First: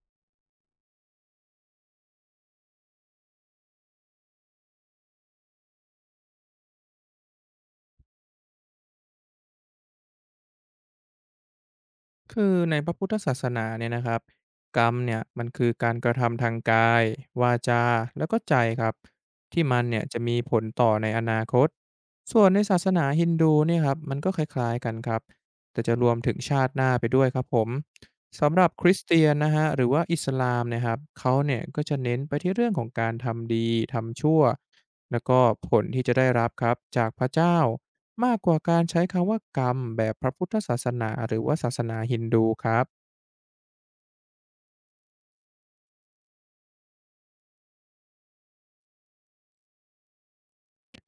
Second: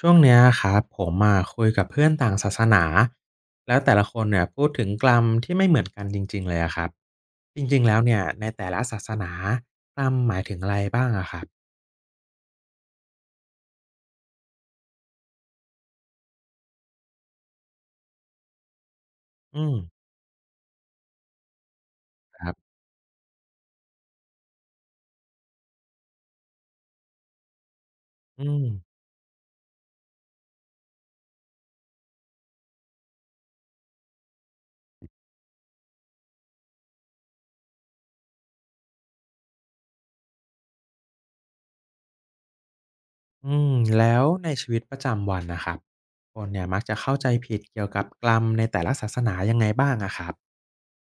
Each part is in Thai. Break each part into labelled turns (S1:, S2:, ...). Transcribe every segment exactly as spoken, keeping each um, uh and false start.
S1: ช่วงเนี้ยครับผมอคุยกับเพื่อนต่างศาสนาแล้วแต่ละคนเนี่ยพูดถึงกรรมที่ไม่เหมือนกันจริงๆเลยอะครับจริงๆแล้วเนี่ยในแต่ละศาสนากรรมหมายถึงอะไรบ้างอะครับ
S2: คือในพระพุทธศาสนาเนี่ยนะครับกรรมเนี่ยมันคือการกระทำทางกายวาจาแล้วก็ใจครับที่
S1: อืม
S2: มันเนี่ยจะมีผลต่อในอนาคตส่
S1: ค
S2: วน
S1: รั
S2: ใน
S1: บ
S2: ศาสนาฮินดูเนี่ยครับมันก็คล้ายๆกันครับแต่จะรวมถึงชาติหน้าไปด้วยครับผม
S1: อื
S2: สำห
S1: ม
S2: รับคริสเตียนนะฮะหรือว่าอิสลามเนะครับเขาเนี่ยก็จะเน้นไปที่เรื่องของการทำดีทำชั่วแล้วก็ผลที่จะได้รับครับจากพระเจ้า มากกว่าการใช้คำว่ากรรมแบบพระพุทธศาสนาหรือว่าศาสนาฮินดูครับ
S1: อืมแล้วในชีวิตประจำวันนะครับคนเนี่ยมักจะเข้าใจผิดเกี่ยวกับกรรมในแต่ละศาสนายังไงบ้างอะครับ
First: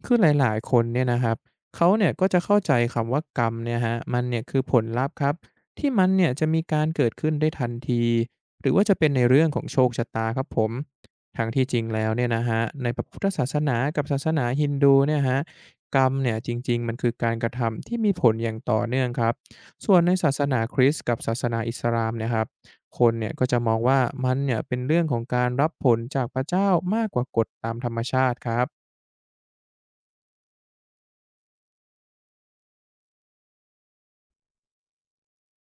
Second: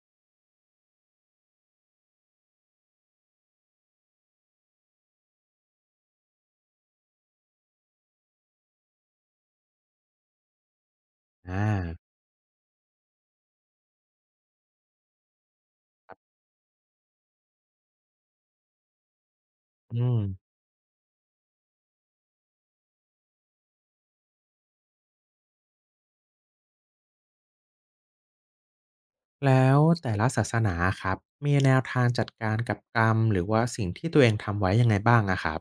S2: คือหลายๆคนเนี่ยนะครับเขาเนี่ยก็จะเข้าใจคำว่ากรรมเนี่ยคะมันเนี่ยคือผลลัพธ์ครับที่มันเนี่ยจะมีการเกิดขึ้นได้ทันทีหรือว่าจะเป็นในเรื่องของโชคชะตาครับผมทัง
S1: อ่
S2: ที่จริ
S1: า
S2: งแล้วเนี่ยนะฮะในพระพุทธศาสนากับศาสนาฮินดูเนี่ยฮะักรรมเนี่ยจริงๆมันคือการกระทำที่มีผลอย่างต่อเนื่องครับส่วน
S1: อื
S2: ใน
S1: ม
S2: ศาสนาคริสต์กับศาสนาอิสลามเนี่ยครับคนเนี่ยก็จะมองว่ามันเนี่ยเป็นเรื่องของการรับผลจากพระเจ้ามากกว่ากฎตามธรรมชาติครับ
S1: แล้วแต่ละศาสนาครับมีแนวทางจัดการกับกรรมหรือว่าสิ่งที่ตัวเองทำไว้ยังไงบ้างอะครับ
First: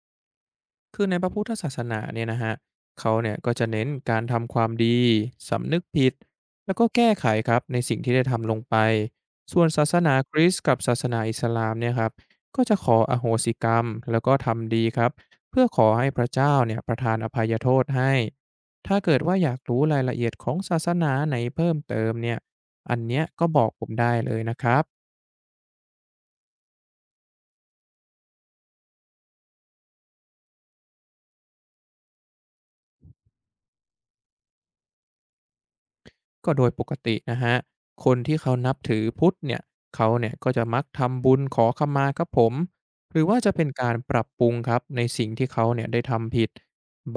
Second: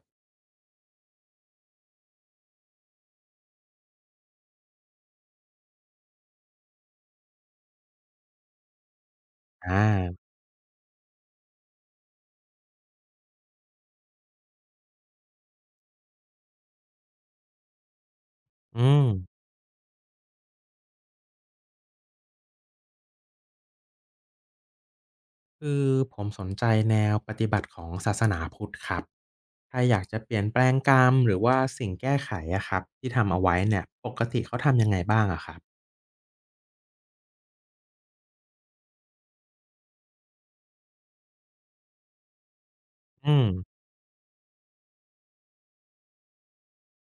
S2: คือในพระพุทธศาสนาเนี่ยนะฮะเขาเนี่ยก็จะเน้นการทำความดีสำนึกผิดแล้วก็แก้ไขครับในสิ่งที่ได้ทำลงไปส่วน
S1: อ่
S2: ศาสนา
S1: า
S2: คริสต์กับศาสนาอิสลามเนี่ยครับก็จะขออโหสิกรรมแล้วก็ทำดีครับเพื่อขอให้พระเจ้าเนี่ยประทานอภัยโทษให้
S1: อื
S2: ถ้า
S1: ม
S2: เกิดว่าอยากรู้รายละเอียดของศาสนาไหนเพิ่มเติมเนี่ยอันเนี้ยก็บอกผมได้เลยนะครับ
S1: คือผมสนใจแนวปฏิบัติของศาสนาพุทธครับถ้าอยากจะเปลี่ยนแปลงกรรมหรือว่าสิ่งแก้ไขอะครับที่ทำเอาไว้เนี่ยปกติเขาทำยังไงบ้างอะครับ
S2: ก็โดยปกตินะคะคนที่เขานับถือพุทธเนี่ยเขาเนี่ยก็จะมักทำบุญขอขมาครับผมหรือ
S1: อื
S2: ว่า
S1: ม
S2: จะเป็นการปรับปรุงครับในสิ่งที่เขาเนี่ยได้ทำผิด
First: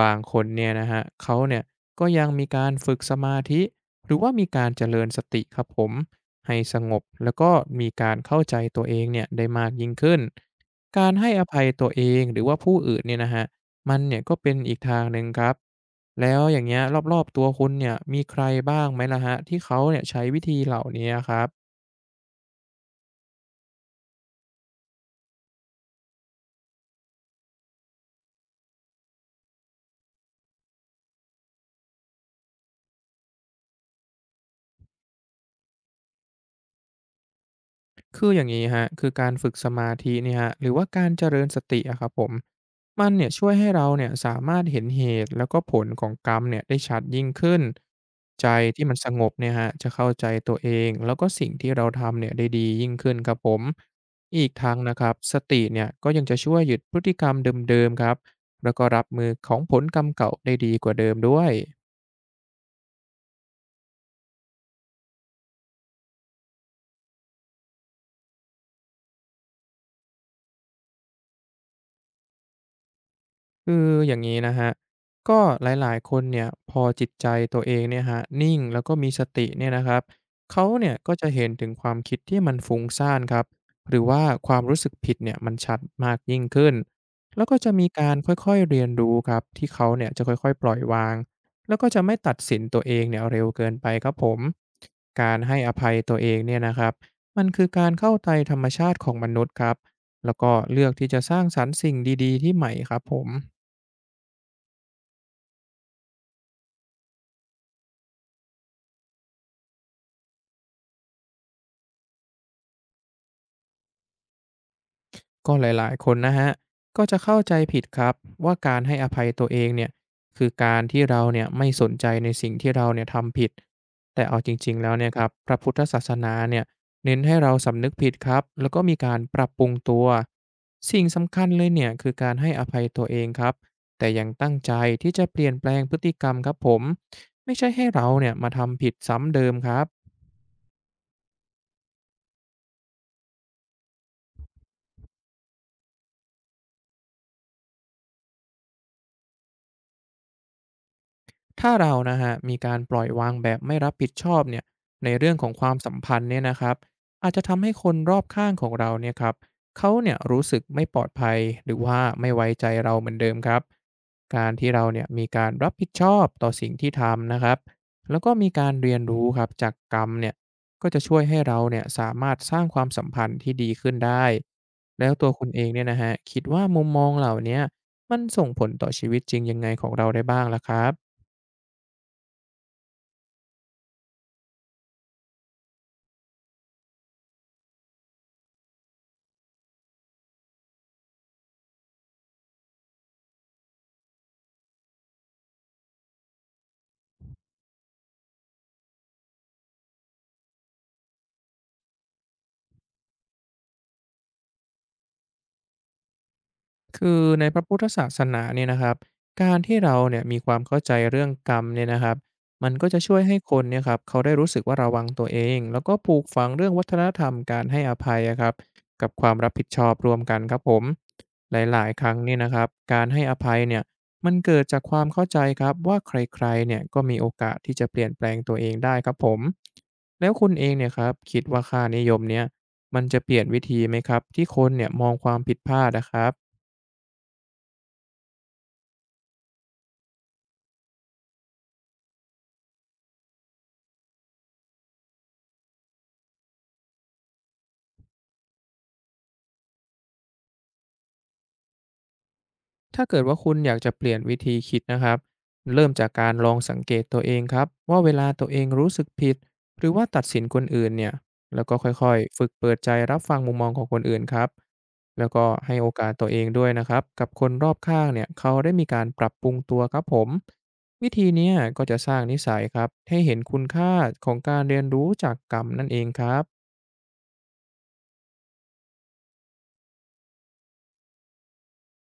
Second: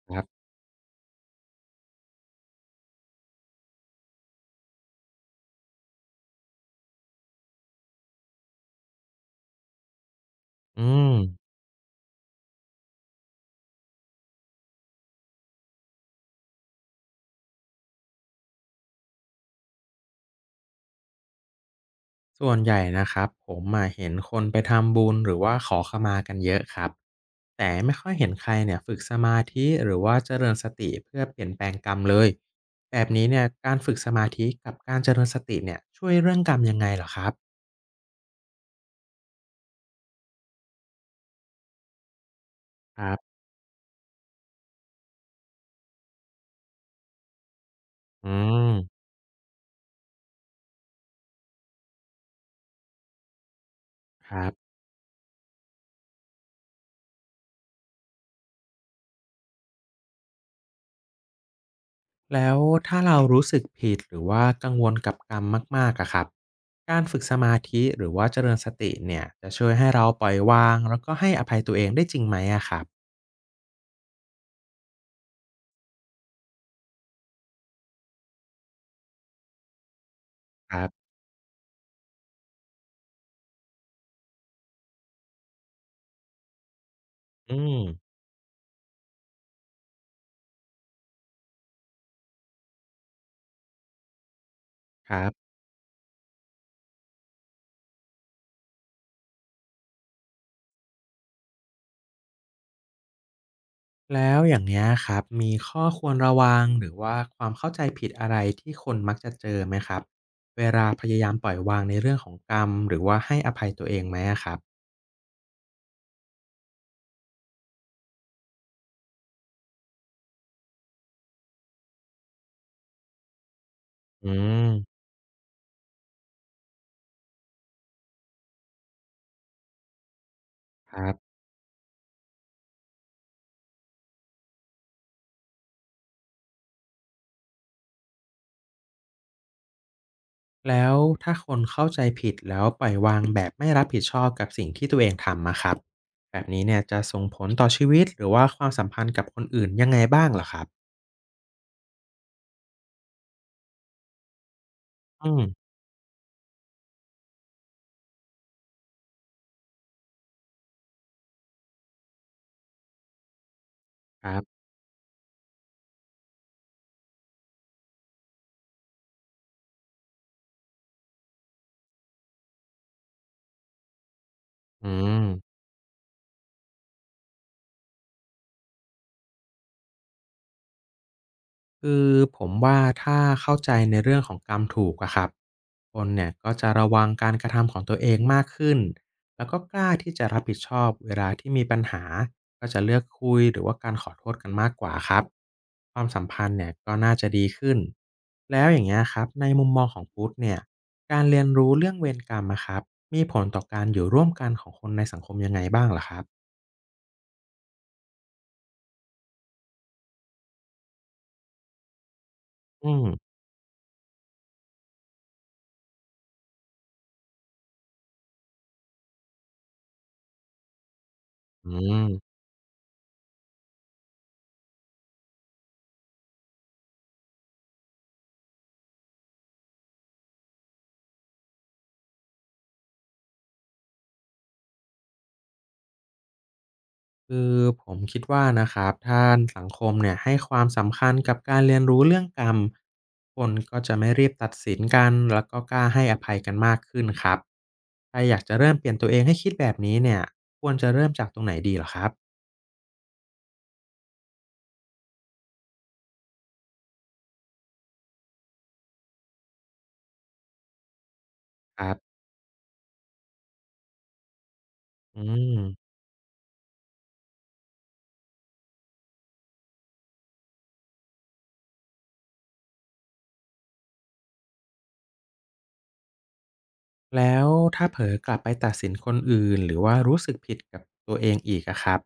S2: บาง
S1: ครั
S2: ค
S1: บ
S2: นเนี่ยนะฮะเขาเนี่ยก็ยังมีการฝึกสมาธิหรือว่ามีการเจริญสติครับผมให้สงบแล้วก็มีการเข้าใจตัวเองเนี่ยได้มากยิ่งขึ้น
S1: อื
S2: กา
S1: ม
S2: รให้อภัยตัวเองหรือว่าผู้อื่นเนี่ยนะฮะ มันเนี่ยก็เป็นอีกทางหนึ่งครับแล้วอย่างเงี้ยรอบๆตัวคุณเนี่ยมีใครบ้างไหมล่ะฮะที่เขาเนี่ยใช้วิธีเหล่านี้ครับ
S1: ส่วนใหญ่นะครับผมอะเห็นคนไปทำบุญหรือว่าขอขมากันเยอะครับแต่ไม่ค่อยเห็นใครเนี่ยฝึกสมาธิหรือว่าเจริญสติเพื่อเปลี่ยนแปลงกรรมเลยแบบนี้เนี่ยการฝึกสมาธิกับการเจริญสติเนี่ยช่วยเรื่องกรรมยังไงเหรอครับ
S2: คืออย่างนี้คะคือการฝึกสมาธิเนี่ยคหรือว่าการเจริญสติอะครับผม
S1: ค
S2: มัน
S1: รั
S2: เนี่ย
S1: บ
S2: ช่วยให้เราเนี่ยสามารถเห็นเหตุแล้วก็ผลของกรรมเนี่ยได้ชัดยิ่งขึ้น
S1: อื
S2: ใจ
S1: ม
S2: ที่มันสงบเนี่ยฮะจะเข้าใจตัวเองแล้วก็สิ่งที่เราทำเนี่ยได้ดียิ่งขึ้นครับผม
S1: ค
S2: อี
S1: รั
S2: กทา
S1: บ
S2: งนะครับสติเนี่ยก็ยังจะช่วยหยุดพฤติกรรมเดิมๆครับแล้วก็รับมือของผลกรรมเก่าได้ดีกว่าเดิมด้วย
S1: แล้วถ้าเรารู้สึกผิดหรือว่ากังวลกับกรรมมากๆอะครับการฝึกสมาธิหรือว่าเจริญสติเนี่ยจะช่วยให้เราปล่อยวางแล้วก็ให้อภัยตัวเองได้จริงไหมอะครับ
S2: คืออย่างนี้นะฮะ ก็หลายๆคนเนี่ยพอจิตใจตัวเองเนี่ยฮะนิ่งแล้วก็มีสติเนี่ยนะครับเขา
S1: ครั
S2: เนี่ย
S1: บ
S2: ก็จะเห็นถึงความคิดที่มันฟุ้งซ่านครับหรือว่าความรู้สึกผิดเนี่ยมันชัดมากยิ่งขึ้นแล้ว
S1: อื
S2: ก็จะ
S1: ม
S2: มีการค่อยๆเรียนรู้ครับที่เขาเนี่ยจะค่อยๆปล่อยวางแล้วก็จะไม่ตัดสินตัวเองเนี่ยเร็วเกินไปครับผม
S1: ครั
S2: การ
S1: บ
S2: ให้อภัยตัวเองเนี่ยนะครับมันคือการเข้าใจธรรมชาติของมนุษย์ครับแล้วก็เลือกที่จะสร้างสรรค์สิ่งดีๆที่ใหม่ครับผม
S1: แล้วอย่างเนี้ยครับมีข้อควรระวังหรือว่าความเข้าใจผิดอะไรที่คนมักจะเจอไหมครับเวลาพยายามปล่อยวางในเรื่องของกรรมหรือว่าให้อภัยตัวเองไหมอะครับ
S2: ก็หลายๆคนนะฮะก็จะเข้าใจผิดครับว่าการให้อภัยตัวเองเนี่ยคือการที่เราเนี่ยไม่สนใจในสิ่งที่เราเนี่ยทำผิดแต่
S1: อื
S2: เอาจ
S1: ม
S2: ริงๆแล้วเนี่ยครับพระพุทธศาสนาเนี่ยเน้นให้เราสำนึกผิดครับแล้วก็มีการปรับปรุงตัว
S1: ค
S2: สิ่ง
S1: รับ
S2: สำคัญเลยเนี่ยคือการให้อภัยตัวเองครับแต่ยังตั้งใจที่จะเปลี่ยนแปลงพฤติกรรมครับผมไม่ใช่ให้เราเนี่ยมาทำผิดซ้ำเดิมครับ
S1: แล้วถ้าคนเข้าใจผิดแล้วปล่อยวางแบบไม่รับผิดชอบกับสิ่งที่ตัวเองทำอะครับแบบนี้เนี่ยจะส่งผลต่อชีวิตหรือว่าความสัมพันธ์กับคนอื่นยังไงบ้างเหรอครับ
S2: ถ้าเรานะฮะมีการปล่อยวางแบบไม่รับผิดชอบเนี่ยใน
S1: อื
S2: เรื่อง
S1: ม
S2: ของความสัมพันธ์เนี่ยนะครับอาจจะทำให้คนรอบข้างของเราเนี่ยครับเขาเนี่ยรู้สึกไม่ปลอดภัยหรือว่าไม่ไว้ใจเราเหมือนเดิมครับ
S1: ครั
S2: การ
S1: บ
S2: ที่เราเนี่ยมีการรับผิดชอบต่อสิ่งที่ทำนะครับแล้วก็มีการเรียนรู้ครับจากกรรมเนี่ยก็จะช่วยให้เราเนี่ยสามารถสร้างความสัมพันธ์ที่ดีขึ้นได้
S1: อื
S2: แล้ว
S1: ม
S2: ตัวคุณเองเนี่ยนะฮะคิดว่ามุมมองเหล่าเนี้ยมันส่งผลต่อชีวิตจริงยังไงของเราได้บ้างล่ะครับ
S1: คือผมว่าถ้าเข้าใจในเรื่องของกรรมถูกอะครับคนเนี่ยก็จะระวังการกระทำของตัวเองมากขึ้นแล้วก็กล้าที่จะรับผิดชอบเวลาที่มีปัญหาก็จะเลือกคุยหรือว่าการขอโทษกันมากกว่าครับความสัมพันธ์เนี่ยก็น่าจะดีขึ้นแล้วอย่างเงี้ยครับในมุมมองของพุทธเนี่ยการเรียนรู้เรื่องเวรกรรมอะครับมีผลต่อการอยู่ร่วมกันของคนในสังคมยังไงบ้างล่ะครับ
S2: คือในพระพุทธศาสนาเนี่ยนะครับการที่เราเนี่ยมีความเข้าใจเรื่องกรรมเนี่ยนะครับมันก็
S1: อื
S2: จะ
S1: ม
S2: ช่วยให้คนเนี่ยครับเขาได้รู้สึกว่าระวังตัวเองแล้วก็ปลูกฝังเรื่องวัฒนธรรมการให้อภัยอะครับกับความรับผิดชอบรวมกันครับผมห
S1: อื
S2: ลายๆค
S1: ม
S2: รั้งเนี่ยนะครับการให้อภัยเนี่ยมันเกิดจากความเข้าใจครับว่าใครๆเนี่ยก็มีโอกาสที่จะเปลี่ยนแปลงตัวเองได้ครับผมแล้วคุณเองเนี่ยครับคิดว่าค่านิยมเนี่ยมันจะเปลี่ยนวิธีไหมครับที่คนเนี่ยมองความผิดพลาดนะครับ
S1: คือผมคิดว่านะครับถ้าสังคมเนี่ยให้ความสำคัญกับการเรียนรู้เรื่องกรรมคนก็จะไม่รีบตัดสินกันแล้วก็กล้าให้อภัยกันมากขึ้นครับถ้าอยากจะเริ่มเปลี่ยนตัวเองให้คิดแบบนี้เนี่ยควรจะเริ่มจากตรงไหนดีเหรอครับ
S2: ถ้าเกิดว่าคุณอยากจะเปลี่ยนวิธีคิดนะครับเริ่มจากการลองสังเกตตัวเองครับว่าเวลาตัวเองรู้สึกผิดหรือว่าตัดสินคนอื่นเนี่ยแล้วก็
S1: ค
S2: ค่
S1: รั
S2: อย
S1: บ
S2: ๆฝึกเปิดใจรับฟังมุมมองของคนอื่นครับ
S1: อื
S2: แล้วก็ให้โอ
S1: ม
S2: กาสตัวเองด้วยนะครับกับคนรอบข้างเนี่ยเขาได้มีการปรับปรุงตัวครับผมวิธีเนี้ยก็จะสร้างนิสัยครับให้เห็นคุณค่าของการเรียนรู้จากกรรมนั่นเองครับ
S1: แล้วถ้าเผลอกลับไปตัดสินคนอื่นหรือว่ารู้สึกผิดกับตัวเองอีกอะครับ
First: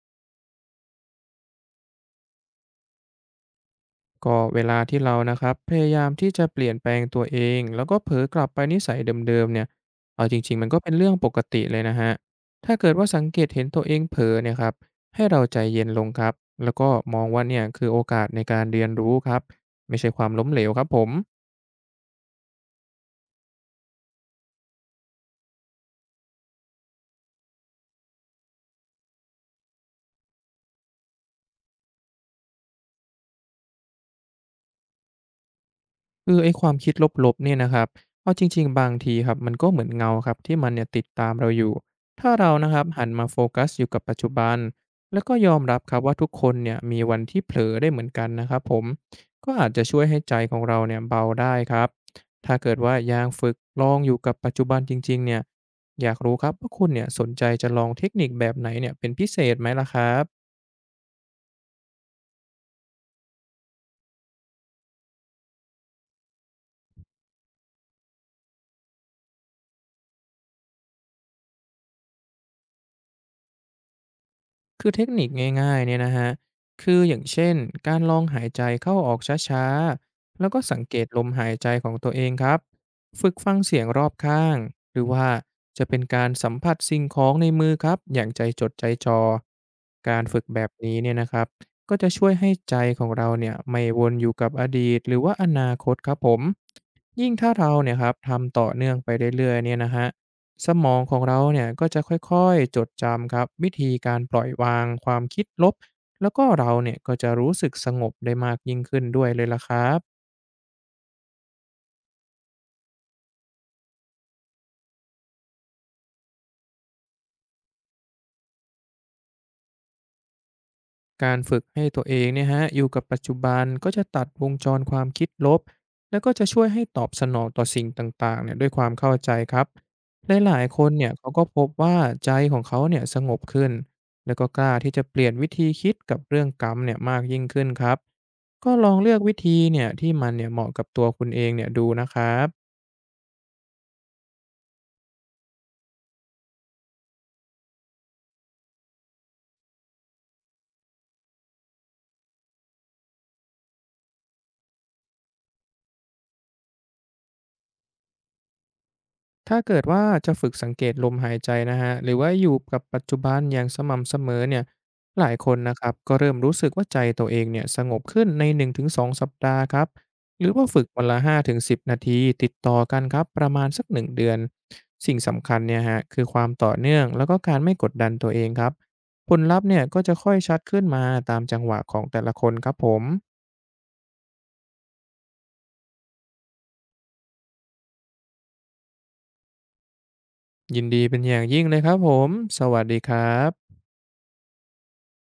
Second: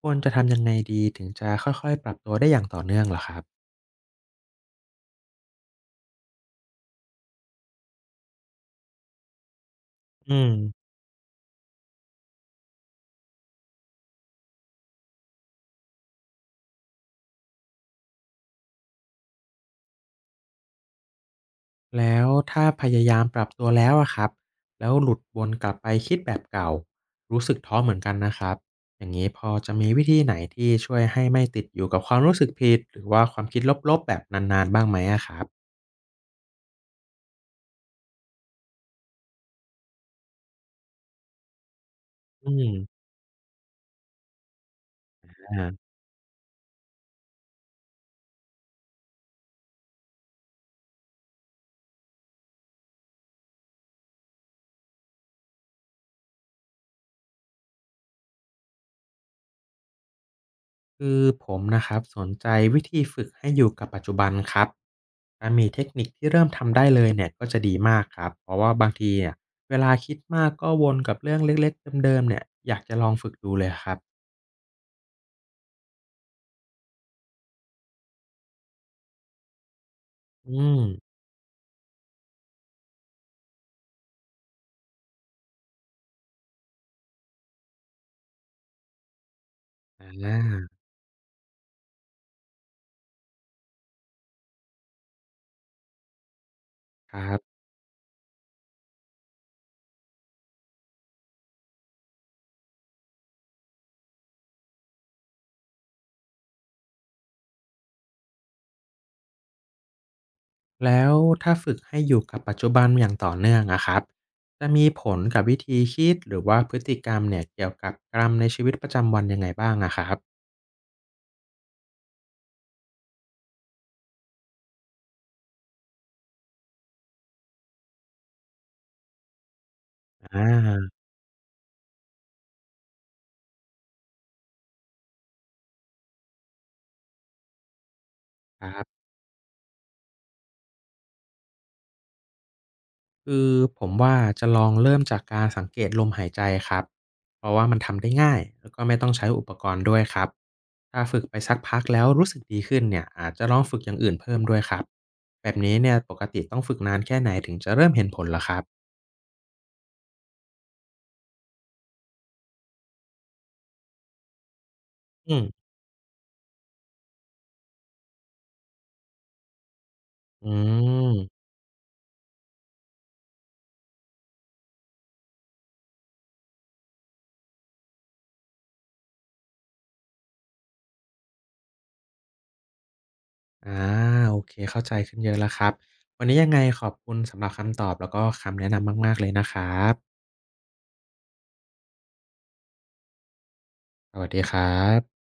S1: ควรจะทำยังไงดีถึงจะค่อยๆปรับตัวได้อย่างต่อเนื่องเหรอครับ
S2: ก็เวลาที่เรานะครับพยายามที่จะเปลี่ยนแปลงตัวเองแล้วก็เผลอกลับไปนิสัยเดิมๆเนี่ยเอา
S1: อื
S2: จ
S1: ม
S2: ริงๆมันก็เป็นเรื่องปกติเลยนะฮะ ถ้าเกิดว่าสังเกตเห็นตัวเองเผลอเนี่ยครับให้เราใจเย็นลงครับแล้วก็มองว่าเนี่ยคือโอกาสในการเรียนรู้ครับไม่ใช่ความล้มเหลวครับผม
S1: แล้วถ้าพยายามปรับตัวแล้วอะครับแล้วหลุดวนกลับไปคิดแบบเก่ารู้สึกท้อเหมือนกันนะครับอย่างนี้พอจะมีวิธีไหนที่ช่วยให้ไม่ติดอยู่กับความรู้สึกผิดหรือว่าความคิดลบๆแบบนานๆบ้างไหมอะครับ
S2: คือไอ้ความคิดลบๆเนี่ยนะครับเอาจริงๆบางทีครับมันก็เหมือนเงาครับที่มันเนี่ยติดตามเราอยู่ถ้า
S1: อื
S2: เรานะ
S1: ม
S2: ครับหันมาโฟกัสอยู่กับปัจจุบันแล้วก็ยอม
S1: อา
S2: รับครับว่าทุกคนเนี่ยมีวันที่เผลอได้เหมือนกันนะครับผมก็อาจจะช่วยให้ใจของเราเนี่ยเบาได้ครับถ้าเกิดว่ายังฝึกลองอยู่กับปัจจุบันจริงๆเนี่ยอยากรู้ครับว่าคุณเนี่ยสนใจจะลองเทคนิคแบบไหนเนี่ยเป็นพิเศษไหมล่ะครับ
S1: คือผมนะครับสนใจวิธีฝึกให้อยู่กับปัจจุบันครับถ้ามีเทคนิคที่เริ่มทำได้เลยเนี่ยก็จะดีมากครับเพราะว่าบางทีเนี่ยเวลาคิดมากก็วนกับเรื่องเล็กๆเดิมๆเนี่ยอยากจะลองฝึกดูเลยครับ
S2: คือเทคนิคง่ายๆเนี่ยนะฮะคืออย่างเช่นการลองหายใจเข้าออกช้าๆแล้วก็
S1: อื
S2: สั
S1: ม
S2: งเกตลมหายใจของตัวเองครับฝึกฟังเสียงรอบข้างหรือว่าจะเป็นการสัมผัสสิ่งของในมือครับอย่างใจจดใจจอ
S1: อ
S2: การฝึกแบบ
S1: า
S2: นี้เนี่ยนะครับก็จะช่วยให้ใจของเราเนี่ยไม่วนอยู่กับอดีตหรือว่าอนาคตครับผม
S1: ค
S2: ยิ่ง
S1: รั
S2: ถ้า
S1: บ
S2: เราเนี่ยครับทำต่อเนื่องไปเรื่อยๆเนี่ยนะฮะ สมองของเราเนี่ยก็จะค่อยๆจดจำครับวิธีการปล่อยวางความคิดลบแล้วก็เราเนี่ยก็จะรู้สึกสงบได้มากยิ่งขึ้นด้วยเลยล่ะครับ
S1: แล้วถ้าฝึกให้อยู่กับปัจจุบันอย่างต่อเนื่องอะครับจะมีผลกับวิธีคิดหรือว่าพฤติกรรมเนี่ยเกี่ยวกับกรรมในชีวิตประจำวันยังไงบ้างอะครับ
S2: การฝึกให้ตัวเองเนี่ยฮะอยู่กับปัจจุบันก็จะตัดวงจรความคิดลบแล้วก็จะช่วยให้ตอบสนองต่อสิ่งต่างๆเนี่ยด้วยความเข้าใจครับ
S1: อ
S2: หลายๆคน
S1: า
S2: เนี่ยเขาก็พบว่าใจของเขาเนี่ยสงบขึ้นแล้วก็กล้าที่จะเปลี่ยนวิธีคิดกับเรื่องกรรมเนี่ยมากยิ่งขึ้นครับ
S1: ค
S2: ก็
S1: รั
S2: ลอง
S1: บ
S2: เลือกวิธีเนี่ยที่มันเนี่ยเหมาะกับตัวคุณเองเนี่ยดูนะครับ
S1: คือผมว่าจะลองเริ่มจากการสังเกตลมหายใจครับเพราะว่ามันทำได้ง่ายแล้วก็ไม่ต้องใช้อุปกรณ์ด้วยครับถ้าฝึกไปสักพักแล้วรู้สึกดีขึ้นเนี่ยอาจจะลองฝึกอย่างอื่นเพิ่มด้วยครับแบบนี้เนี่ยปกติต้องฝึกนานแค่ไหนถึงจะเริ่มเห็นผลเหรอครับ
S2: ถ้าเกิดว่าจะฝึกสังเกตลมหายใจนะฮะ หรือว่าอยู่กับปัจจุบันอย่างสม่ำเสมอเนี่ยหลา
S1: อื
S2: ย
S1: ม
S2: คนนะครับก็เริ่มรู้สึกว่าใจตัวเองเนี่ยสงบขึ้นในหนึ่งถึงสองสองสัปดาห์ครับ ห
S1: อื
S2: รือว่าฝึกวัน
S1: ม
S2: ละห้าถึงสิบนาทีติดต่อกันครับประมาณสักหนึ่งเดือน สิ่งสำคัญเนี่ยคะคือความต่อเนื่องแล้วก็การไม่กดดันตัวเองครับ ผลลัพธ์เนี่ยก็จะค่อยชัดขึ้นมาตามจังหวะของแต่ละคนครับผม
S1: อาโอเคเข้าใจขึ้นเยอะแล้วครับวันนี้ยังไงขอบคุณสำหรับคำตอบแล้วก็คำแนะนำมากๆเลยนะครับ
S2: ยินดีเป็นอย่างยิ่งเลยครับผมสวัสดีครับ
S1: สวัสดีครับ